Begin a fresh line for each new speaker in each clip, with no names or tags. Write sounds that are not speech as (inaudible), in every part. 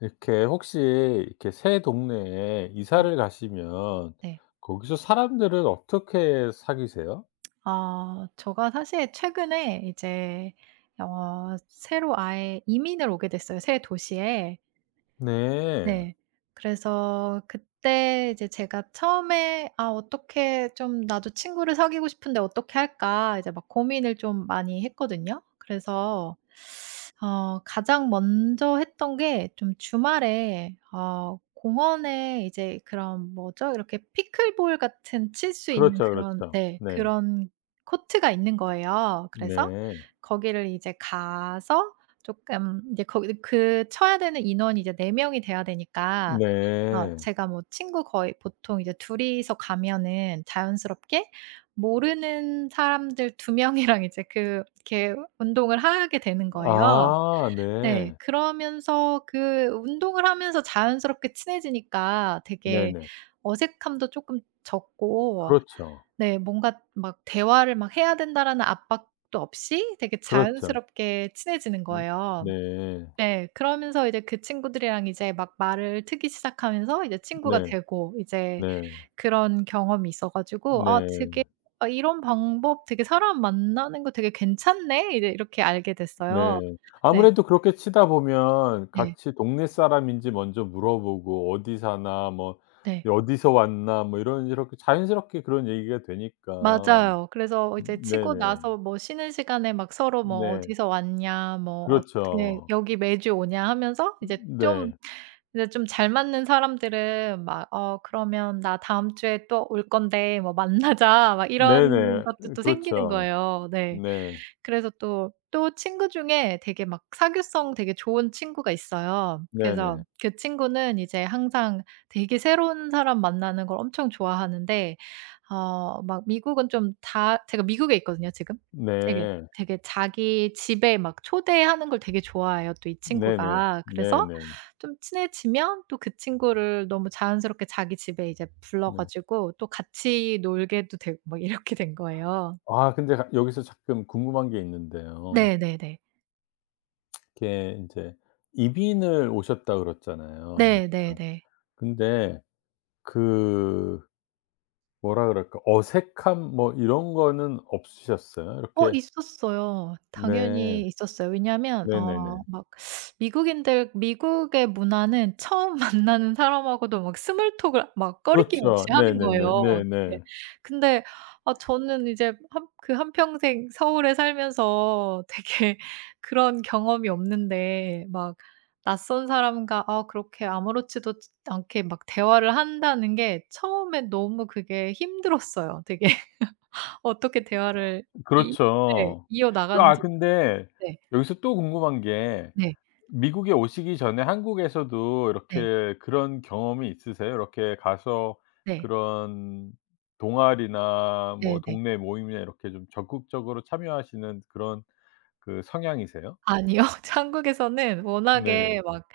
이렇게 혹시 이렇게 새 동네에
네.
이사를 가시면
네.
거기서 사람들을 어떻게 사귀세요?
아 제가 사실 최근에 이제 새로 아예 이민을 오게 됐어요, 새 도시에.
네.
네. 그래서 그때 이제 제가 처음에 '아 어떻게 좀 나도 친구를 사귀고 싶은데 어떻게 할까?' 이제 막 고민을 좀 많이 했거든요. 그래서 가장 먼저 했던 게 좀 주말에 공원에 이제 그런 뭐죠? 이렇게 피클볼 같은 칠 수 있는
그렇죠,
그런
그렇죠.
네
네.
그런 코트가 있는 거예요. 그래서
네.
거기를 이제 가서 조금 이제 거기 그 쳐야 되는 인원이 이제 4 명이 돼야 되니까
네.
제가 뭐 친구 거의 보통 이제 둘 이서 가면은 자연스럽게 모르는 사람들 2 명이랑 이제 그 이렇게 운동을 하게 되는 거예요.
아
네.
네.
그러면서 그 운동을 하면서 자연스럽게 친해지니까 되게
네네.
어색함도 쪼끔 적고
그렇죠.
네 뭔가 막 '대화를 막 해야 된다.'라는 압박도 없이 되게
그렇죠.
자연스럽게 친해지는
음
거예요.
네.
네. 그러면서 이제 그 친구들이랑 이제 막 말을 트기 시작하면서 이제 친구가
네.
되고 이제
네.
그런 경험이 있어 가지고 '아
네.
되게 아 이런 방법 되게 사람 만나는 거 되게 괜찮네.' 이제 이렇게 알게 됐어요.
네.
네.
아무래도 그렇게 치다 보면
네.
같이 동네 사람인지 먼저 물어보고 "어디 사나?" 뭐
네.
"어디서 왔나?" 뭐 이런 이렇게 자연스럽게 그런 얘기가 되니까.
맞아요. 그래서 이제 치고
네네.
나서 뭐 쉬는 시간에 막 서로 뭐
네.
"어디서 왔냐." 뭐 "어떻게
그렇죠.
여기 매주 오냐." 하면서 이제 좀
네.
근데 좀 잘 맞는 사람들은 막 "어 그러면 나 다음 주에 또 올 건데 뭐 만나자." (laughs) 막 이런
네네.
것도 또 생기는
그렇죠.
거예요. 네.
네.
그래서 또 친구 중에 되게 막 사교성 되게 좋은 친구가 있어요. 그래서
네네.
그 친구는 이제 항상 되게 새로운 사람 만나는 걸 엄청 좋아하는데 막 미국은 좀 다 제가 미국에 있거든요 지금. 되게,
네.
되게 자기 집에 막 초대하는 걸 되게 좋아해요 또 이
네네.
친구가. 그래서
네네.
좀 친해지면 또 그 친구를 너무 자연스럽게 자기 집에 이제 불러
네.
가지고 또 같이 놀게도 되고 막 이렇게 된 거예요.
아 근데 가 여기서 잠깐 궁금한 게 있는데요.
네네네.
이렇게 인제 이민을 오셨다 그랬잖아요.
네네네.
근데 그 뭐라 그럴까, 어색함 뭐 이런 거는 없으셨어요?
어
이렇게.
있었어요.
네.
당연히 있었어요. 왜냐하면
네네네.
막 미국인들 미국의 문화는 처음 (laughs) 만나는 사람하고도 막 스몰톡을 막 꺼리낌 없이
그렇죠.
하는
네네네.
거예요. 네.
네네.
근데 아 저는 이제 한 그 한평생 서울에 살면서 되게 (laughs) 그런 경험이 없는데 막 낯선 사람과 아 그렇게 아무렇지도 않게 막 대화를 한다는 게 처음에 너무 그게 힘들었어요 되게. 어떻게 대화를 이 네.
그렇죠. 그 아
이어나가는지
근데
네.
여기서 또 궁금한 게,
네.
미국에 오시기 전에 한국에서도
네.
이렇게 그런 경험이 있으세요? 이렇게 가서
네.
그런 동아리나 뭐
네네.
동네 모임이나 이렇게 좀 적극적으로 참여하시는 그런 그 성향이세요?
아니요. (laughs) 한국에서는
네네.
워낙에 막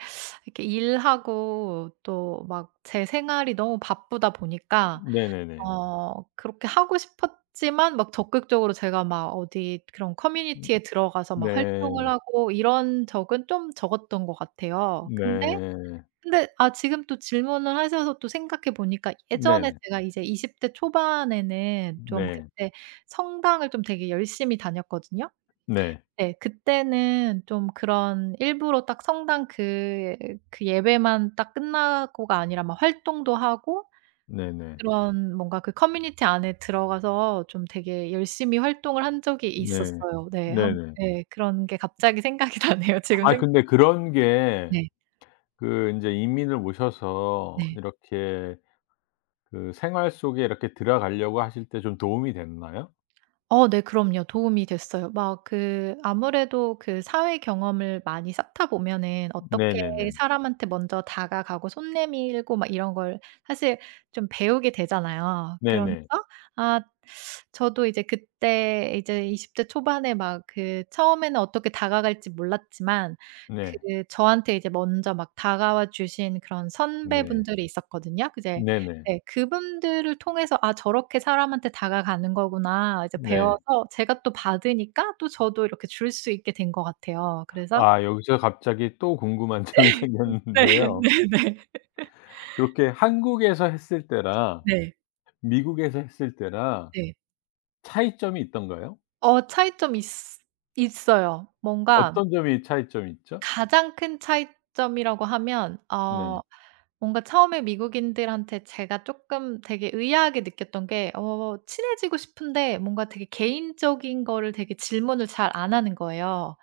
이렇게 일하고 또 막 제 생활이 너무 바쁘다 보니까
네네네.
그렇게 하고 싶었지만 막 적극적으로 제가 막 어디 그런 커뮤니티에 들어가서 막 활동을
네.
하고 이런 적은 좀 적었던 것 같아요. 근데
네.
근데 아 지금 또 질문을 하셔서 또 생각해 보니까
네
예전에
네.
제가 이제 20대 초반에는 좀
네.
그때 성당을 좀 되게 열심히 다녔거든요.
네.
네. 그때는 좀 그런 일부러 딱 성당 그 예배만 딱 끝나고가 아니라 막 활동도 하고
네 네.
그런 뭔가 그 커뮤니티 안에 들어가서 좀 되게 열심히 활동을 한 적이
네.
있었어요. 네.
네
한
네.
네. 그런 게 갑자기 생각이 (laughs) 나네요. 지금
아
생
근데 그런 게
네.
그 인제 이민을 오셔서
네.
이렇게 그 생활 속에 이렇게 들어가려고 하실 때 좀 도움이 됐나요?
어 네 그럼요. 도움이 됐어요. 막 그 아무래도 그 사회 경험을 많이 쌓다 보면은 어떻게
네네 네.
사람한테 먼저 다가가고 손 내밀고 막 이런 걸 사실 좀 배우게 되잖아요.
네
그러면서
네.
아 저도 이제 그때 이제 20대 초반에 막 그 처음에는 어떻게 다가갈지 몰랐지만 그
네.
저한테 이제 먼저 막 다가와 주신 그런
네.
선배분들이 있었거든요. 이제
네 네.
네. 그분들을 통해서 '아 저렇게 사람한테 다가가는 거구나.' 이제
네.
배워서 제가 또 받으니까 또 저도 이렇게 줄 수 있게 된 것 같아요. 그래서
아 여기서 갑자기 또 궁금한 (laughs) 점이
네.
생겼는데요.
(laughs) 네네.
그렇게 한국에서 했을 때랑
네.
미국에서 했을 때랑
네.
차이점이 있던가요?
어 차이점이 있 있어요. 뭔가
어떤 점이 차이점이 있죠?
가장 큰 차이점이라고 하면
네.
뭔가 처음에 미국인들한테 제가 쪼끔 되게 의아하게 느꼈던 게 친해지고 싶은데 뭔가 되게 개인적인 거를 되게 질문을 잘 안 하는 거예요.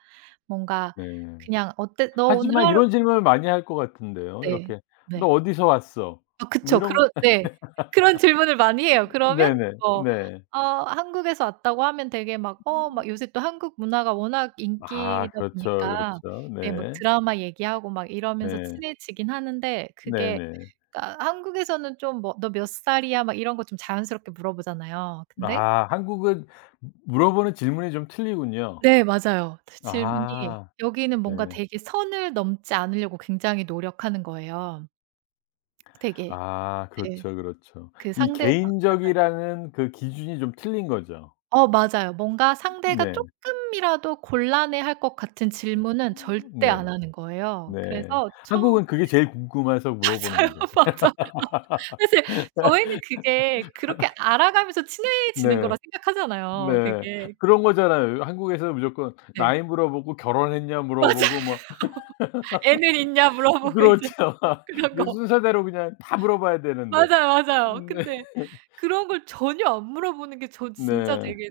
뭔가
네.
그냥 어때 너 오늘
하지만
하루"
이런 질문을 많이 할 것 같은데요.
네.
이렇게 "너
네.
어디서 왔어?"
아
뭐
그쵸.
이런.
그런
(laughs)
네. 그런 질문을 많이 해요. 그러면
네네. 네.
뭐
네.
한국에서 왔다고 하면 되게 막 막 요새 또 한국 문화가 워낙
아
인기다
그렇죠,
보니까
그렇죠.
네 막
네.
드라마 얘기하고 막 이러면서
네.
친해지긴 하는데 그게
네네.
그러니까 한국에서는 좀 뭐 "너 몇 살이야?" 막 이런 거 좀 자연스럽게 물어보잖아요. 근데
아 한국은 물어보는 질문이 좀 틀리군요.
네 맞아요. 그 질문이
아.
여기는 뭔가
네.
되게 선을 넘지 않으려고 굉장히 노력하는 거예요. 되게
아
네.
그렇죠, 그렇죠.
그
이
상대방 맞아요.
개인적이라는 그 기준이 좀 틀린 거죠.
어 맞아요. 뭔가 상대가
네.
쪼끔이라도 곤란해할 것 같은 질문은 절대 안
네.
하는 거예요.
네.
그래서 처음
한국은 그게 제일 궁금해서
(laughs) 맞아요.
물어보는데.
맞아.
(laughs)
사실 저희는 그게 그렇게 알아가면서 친해지는 거라
네.
생각하잖아요.
네.
그게
그런 거잖아요. 한국에서 무조건
네.
나이 물어보고 결혼했냐
맞아요.
물어보고
(laughs)
뭐. (laughs)
"애는 있냐?" 물어보고 이제
그렇죠.
그런
그
거.
순서대로 그냥 다 물어봐야 되는데.
맞아요, 맞아요.
네.
근데 그런 걸 전혀 안 물어보는 게 저 진짜
네.
되게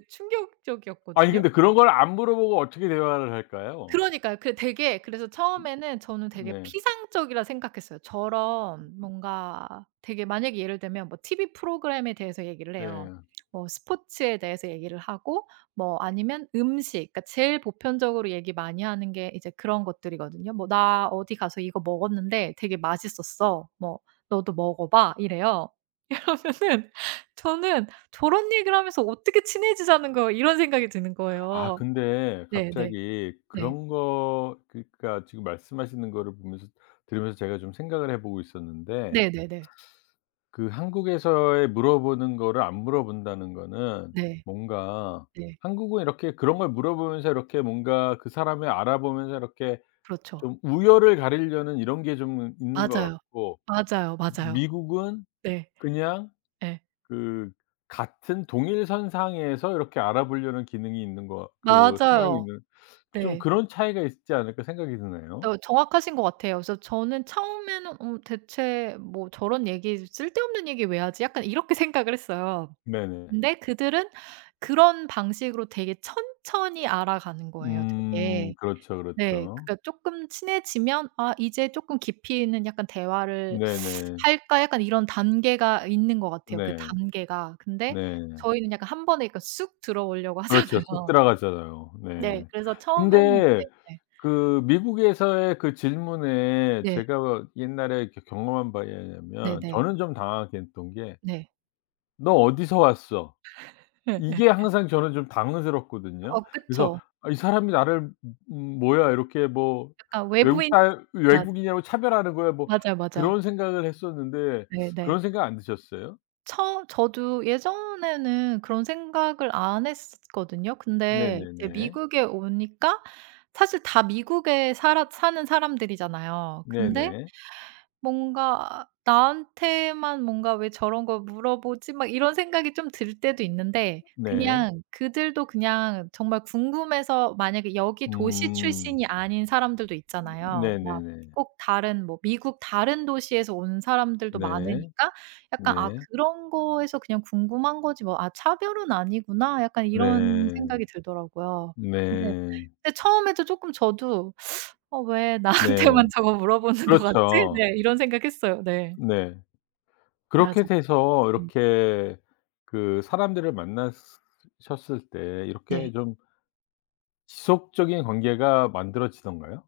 아니
충격적이었거든요.
근데 그런 걸 안 물어보고 어떻게 대화를 할까요?
그러니까요. 그 되게 그래서 처음에는 저는 되게
네.
피상적이라 생각했어요. 저런 뭔가 되게 만약에 예를 들면 뭐 TV 프로그램에 대해서 얘기를 해요.
네.
뭐 스포츠에 대해서 얘기를 하고 뭐 아니면 음식 그러니까 제일 보편적으로 얘기 많이 하는 게 이제 그런 것들이거든요. 뭐 "나 어디 가서 이거 먹었는데 되게 맛있었어. 뭐 너도 먹어 봐." 이래요. (laughs) 그러면은 저는 '저런 얘기를 하면서 어떻게 친해지자는 거야.' 이런 생각이 드는
아
거예요.
근데
네네. 네.
갑자기
네.
그런 거, 그러니까 지금 말씀하시는 거를 보면서 들으면서 제가 좀 생각을 해 보고 있었는데,
네네네.
그 한국에서의 물어보는 거를 안 물어본다는 거는
네.
뭔가,
네.
한국은 이렇게 그런 걸 물어보면서 이렇게 뭔가 그 사람을 알아보면서 이렇게
그렇죠.
좀 우열을 가리려는 이런 게 좀 있는 것
맞아요.
같고,
맞아요, 맞아요.
미국은
네.
그냥
예.
그 같은 동일선 상에서 이렇게 알아보려는 기능이 있는 거, 그 성향이
맞아요.
있는, 좀
네.
그런 차이가 있지 않을까 생각이 드네요.
또 정확하신 것 같아요. 그래서 저는 처음에는 '음 대체 뭐 저런 얘기 쓸데없는 얘기 왜 하지?' 약간 이렇게 (laughs) 생각을 했어요.
네네.
근데 그들은 그런 방식으로 되게 천천히 알아가는 거예요 되게.
그렇죠,
네.
그렇죠.
그러니까 쪼끔 친해지면 '아 이제 쪼끔 깊이 있는 약간 대화를
네네.
할까?' 약간 이런 단계가 있는 것 같아요, 그
네.
단계가. 근데
네.
저희는 약간 한 번에 그러니까 쑥 들어오려고
그렇죠.
(laughs)
쑥
하잖아요.
들어가잖아요.
네.
네.
그래서 처음에는
근데
네네.
그 미국에서의 그 질문에
네.
제가 옛날에 겨 경험한 바에 의하면
네네.
저는 좀 당황하게 했던 게
네.
"너 어디서 왔어?"
예예.
이게
(laughs)
항상 저는 좀 당황스럽거든요.
어
그래서
그쵸.
'아 이 사람이 나를 뭐야 이렇게 뭐
약간
외국
외부인
사
맞
외국인이라고 차별하는 거야?' 뭐
맞아요, 맞아.
그런 생각을 했었는데
네네.
그런 생각 안 드셨어요?
처 저도 예전에는 그런 생각을 안 했었거든요. 근데 이제
네네네.
미국에 오니까 사실 다 미국에 살아 사는 사람들이잖아요. 근데
네네.
뭔가 '나한테만 뭔가 왜 저런 걸 물어보지?' 막 이런 생각이 좀 들 때도 있는데
네.
그냥 그들도 그냥 정말 궁금해서 만약에 여기 도시
음.
출신이 아닌 사람들도 있잖아요. 막
네네네.
꼭 다른 뭐 미국 다른 도시에서 온 사람들도
네.
많으니까 약간 '아
네.
그런 거에서 그냥 궁금한 거지 뭐. 아 차별은 아니구나.' 약간 이런
네.
생각이 들더라고요. 근데
네.
근데 처음에도 쪼끔 저도 '어 왜 나한테만
네.
(laughs) 저거 물어보는 것 같지?'
그렇죠.
네 이런 생각했어요. 네.
네.
맞아요.
그렇게 돼서
네.
이렇게 그 사람들을 만나 셨을 때 이렇게
네.
좀 지속적인 관계가 만들어지던가요?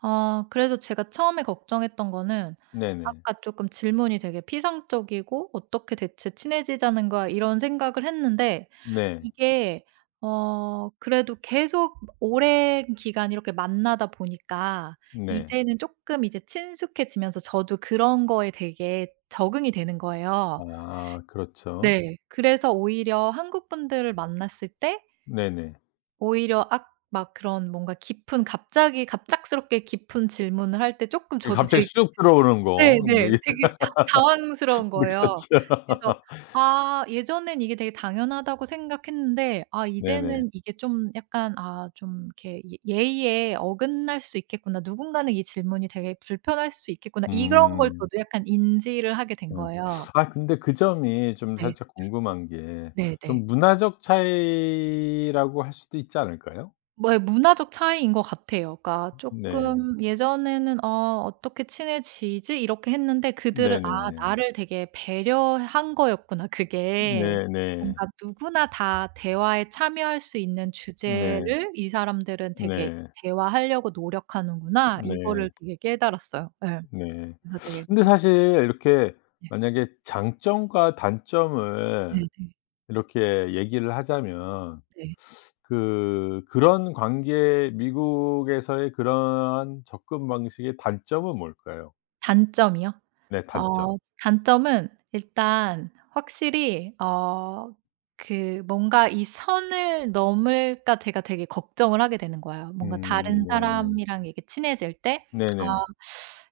아 그래서 제가 처음에 걱정했던 거는
네네.
아까 쪼끔 질문이 되게 피상적이고 '어떻게 대체 친해지자는 거야?' 이런 생각을 했는데
네.
이게 어 그래도 계속 오랜 기간 이렇게 만나다 보니까
네.
이제는 쪼끔 이제 친숙해지면서 저도 그런 거에 되게 적응이 되는 거예요.
아 그렇죠.
네. 그래서 오히려 한국 분들을 만났을 때
네네.
오히려 악 막 그런 뭔가 깊은 갑자기 갑작스럽게 깊은 질문을 할 때 쪼끔
이
저도
갑자기
되게
쑥 들어오는 거. 뭐
네네.
이런.
되게 다 당황스러운
네. (laughs)
거예요.
그렇죠.
그래서 아 예전엔 이게 되게 당연하다고 생각했는데 아
네네.
이제는 이게 좀 약간 아 좀 이렇게 예의에 어긋날 수 있겠구나. 누군가는 이 질문이 되게 불편할 수 있겠구나. 이런 걸
음.
저도 약간 인지를 하게 된
네.
거예요.
아 근데 그 점이 좀
네.
살짝 궁금한 게,
네네.
좀 문화적 차이라고 할 수도 있지 않을까요?
뭐 문화적 차이인 것 같아요. 그러니까
네.
쪼끔 예전에는 '어 어떻게 친해지지?' 이렇게 했는데 그들은 '아
네네.
나를 되게 배려한 거였구나 그게.'
네 네. 네.
뭔가 누구나 다 대화에 참여할 수 있는
네.
주제를 이 사람들은 되게
네.
대화하려고 노력하는구나.
네.
이거를 되게 깨달았어요. 예.
네.
그래서 되게
근데 사실 이렇게
네.
만약에 장점과 단점을
네네. 네.
이렇게 얘기를 하자면
네.
그 그런 관계 미국에서의 그러한 접근 방식의 단점은 뭘까요?
단점이요?
네
어
단점.
단점은 일단 확실히 어 그 뭔가 '이 선을 넘을까.' 제가 되게 걱정을 하게 되는 거예요. 뭔가 다른
네.
사람이랑 이렇게 친해질 때 '아
네네.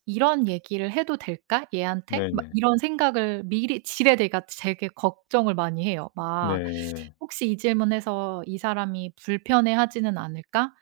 이런 얘기를 해도 될까? 얘한테?' 막
네네.
이런 생각을 미리 지레대가 되게 걱정을 많이 해요. 막
네.
'혹시 이 질문해서 이 사람이 불편해하지는 않을까?'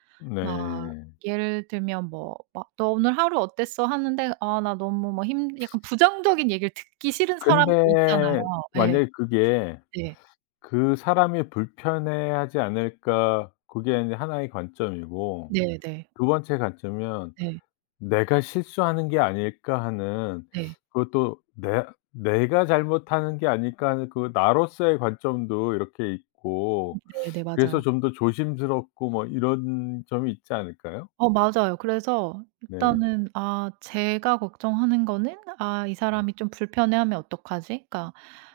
막
네.
예를 들면 뭐 막 "너 오늘 하루 어땠어?" 하는데 "아 나 너무 뭐 힘" 약간 부정적인 얘기를 듣기 싫은 사람도 있잖아요.
근데
예.
만약에 그게
네.
'그 사람이 불편해하지 않을까.' 그게 인제 하나의 관점이고,
네네.
두 번째 관점은
네.
'내가 실수하는 게 아닐까.' 하는,
네.
그것도 내 '내가 잘못하는 게 아닐까.' 하는 그 나로서의 관점도 이렇게 있고,
네네.
그래서
맞아요.
좀 더 조심스럽고 뭐 이런 점이 있지 않을까요?
어 맞아요. 그래서
네.
일단은 아 제가 걱정하는 거는 '아 이
네.
사람이 좀 불편해하면 어떡하지?' 그러니까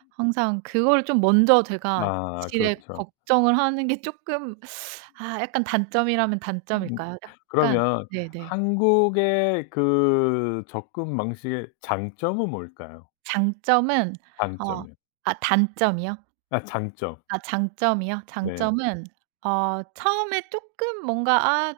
항상 그거를 좀 먼저 제가
아
지레
그렇죠.
걱정을 하는 게 쪼끔 아 약간 단점이라면
음
단점일까요? 약간
그러면
네네.
한국의 그 접근 방식의 장점은 뭘까요?
장점은
장점
어
이요
아 단점이요?
아 장점.
아 장점이요?
네.
장점은 처음에 쪼끔 뭔가 '아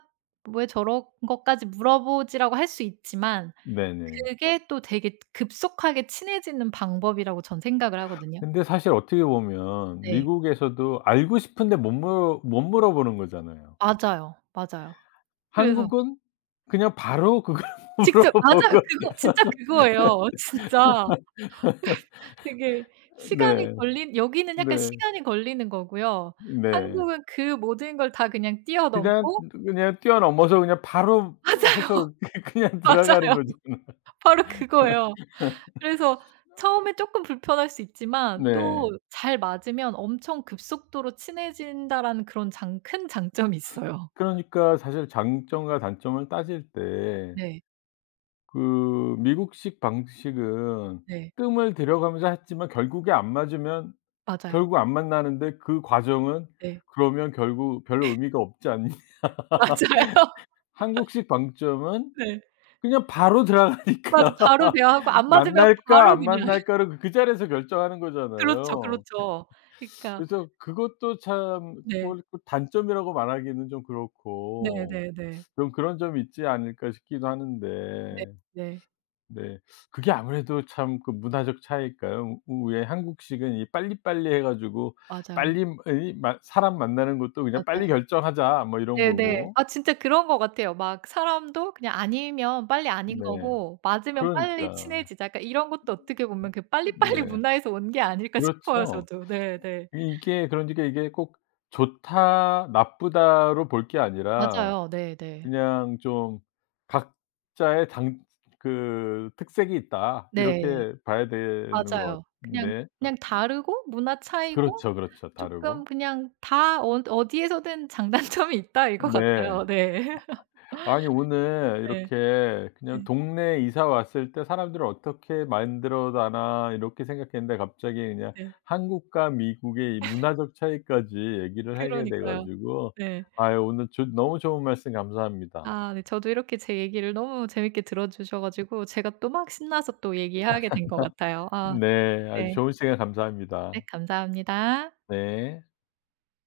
왜 저런 것까지 물어보지.'라고 할 수 있지만
네네.
그게 또 되게 급속하게 친해지는 방법이라고 전 생각을 하거든요.
근데 사실 어떻게 보면
네.
미국에서도 알고 싶은데 못 물어 못 물어보는 거잖아요.
맞아요. 맞아요. 그래서
한국은 그냥 바로 그걸 (laughs)
직접 (laughs) 맞아요.
물어보고.
그거 진짜 그거예요. (laughs) 진짜 되게 시간이
네.
걸린 여기는 약간
네.
시간이 걸리는 거고요.
네.
한국은 그 모든 걸 다 그냥
그냥,
뛰어넘고
그냥 뛰어넘어서 그냥 바로
(laughs) 맞아요.
해서 (laughs) 그냥
(laughs)
들어가는
맞아요.
거잖아요.
바로 그거예요. 그래서 처음에 쪼끔 불편할 수 있지만
네.
또 잘 맞으면 엄청 급속도로 친해진다라는 그런 장 큰 장점이 있어요.
그러니까 사실 장점과 단점을 따질 때
네.
그 미국식 방식은
네.
뜸을 들여가면서 했지만 결국에 안 맞으면
맞아요.
결국 안 만나는데, 그 과정은
네.
그러면 결국 별로 의미가 없지 않니? (laughs)
(laughs) 맞아요.
한국식 방점은
네.
그냥 바로
맞아.
들어가니까
바로 대화하고
(laughs)
안 맞으면
만날까
바로
안
그냥 (laughs)
만날까를 그 자리에서 결정하는
그렇죠,
거잖아요.
그렇죠. 그러니까
그래서 그것도 참,
네.
그걸 또 단점이라고 말하기는 좀 그렇고
네네네. 네.
좀 그런 점이 있지 않을까 싶기도 하는데.
네.
네. 그게 아무래도 참 그 문화적 차이일까요? 우 왜 한국식은 이 빨리빨리 해 가지고
맞아요.
빨리 이 마 사람 만나는 것도 그냥
맞아요.
'빨리 결정하자.' 뭐 이런
네네.
거고.
아 진짜 그런 것 같아요. 막 사람도 그냥 아니면 빨리 아닌
네.
거고 맞으면 빨리
그러니까.
친해지자. 약간 이런 것도 어떻게 보면 그 빨리빨리
네.
문화에서 온 게 아닐까 싶어요
그렇죠.
저도. 네네.
이게 그러니까 이게 꼭 좋다 나쁘다로 볼 게 아니라
맞아요. 네네.
그냥 좀 '각자의 당 그 특색이 있다.'
네.
이렇게 봐야 되는 것
맞아요.
같은데. 아
그냥 다르고 문화 차이고
그렇죠, 그렇죠.
쪼끔
다르고.
그냥 다 어 어디에서든 장단점이 있다 이거 같아요.
네.
네. (laughs)
아니 오늘
네.
이렇게 그냥
네.
동네 이사 왔을 때 사람들을 어떻게 만들어 다나 이렇게 생각했는데 갑자기 그냥
네.
한국과 미국의 이 문화적 차이까지 얘기를 하게 돼
그러니까요.
가지고
네.
아유 오늘 조 너무 좋은 말씀 감사합니다.
아 네. 저도 이렇게 제 얘기를 너무 재밌게 들어 주셔 가지고 제가 또 막 신나서 또 얘기하게 된 것 같아요. 아
네. 아주
네.
좋은 시간
네
감사합니다.
감사합니다.
네.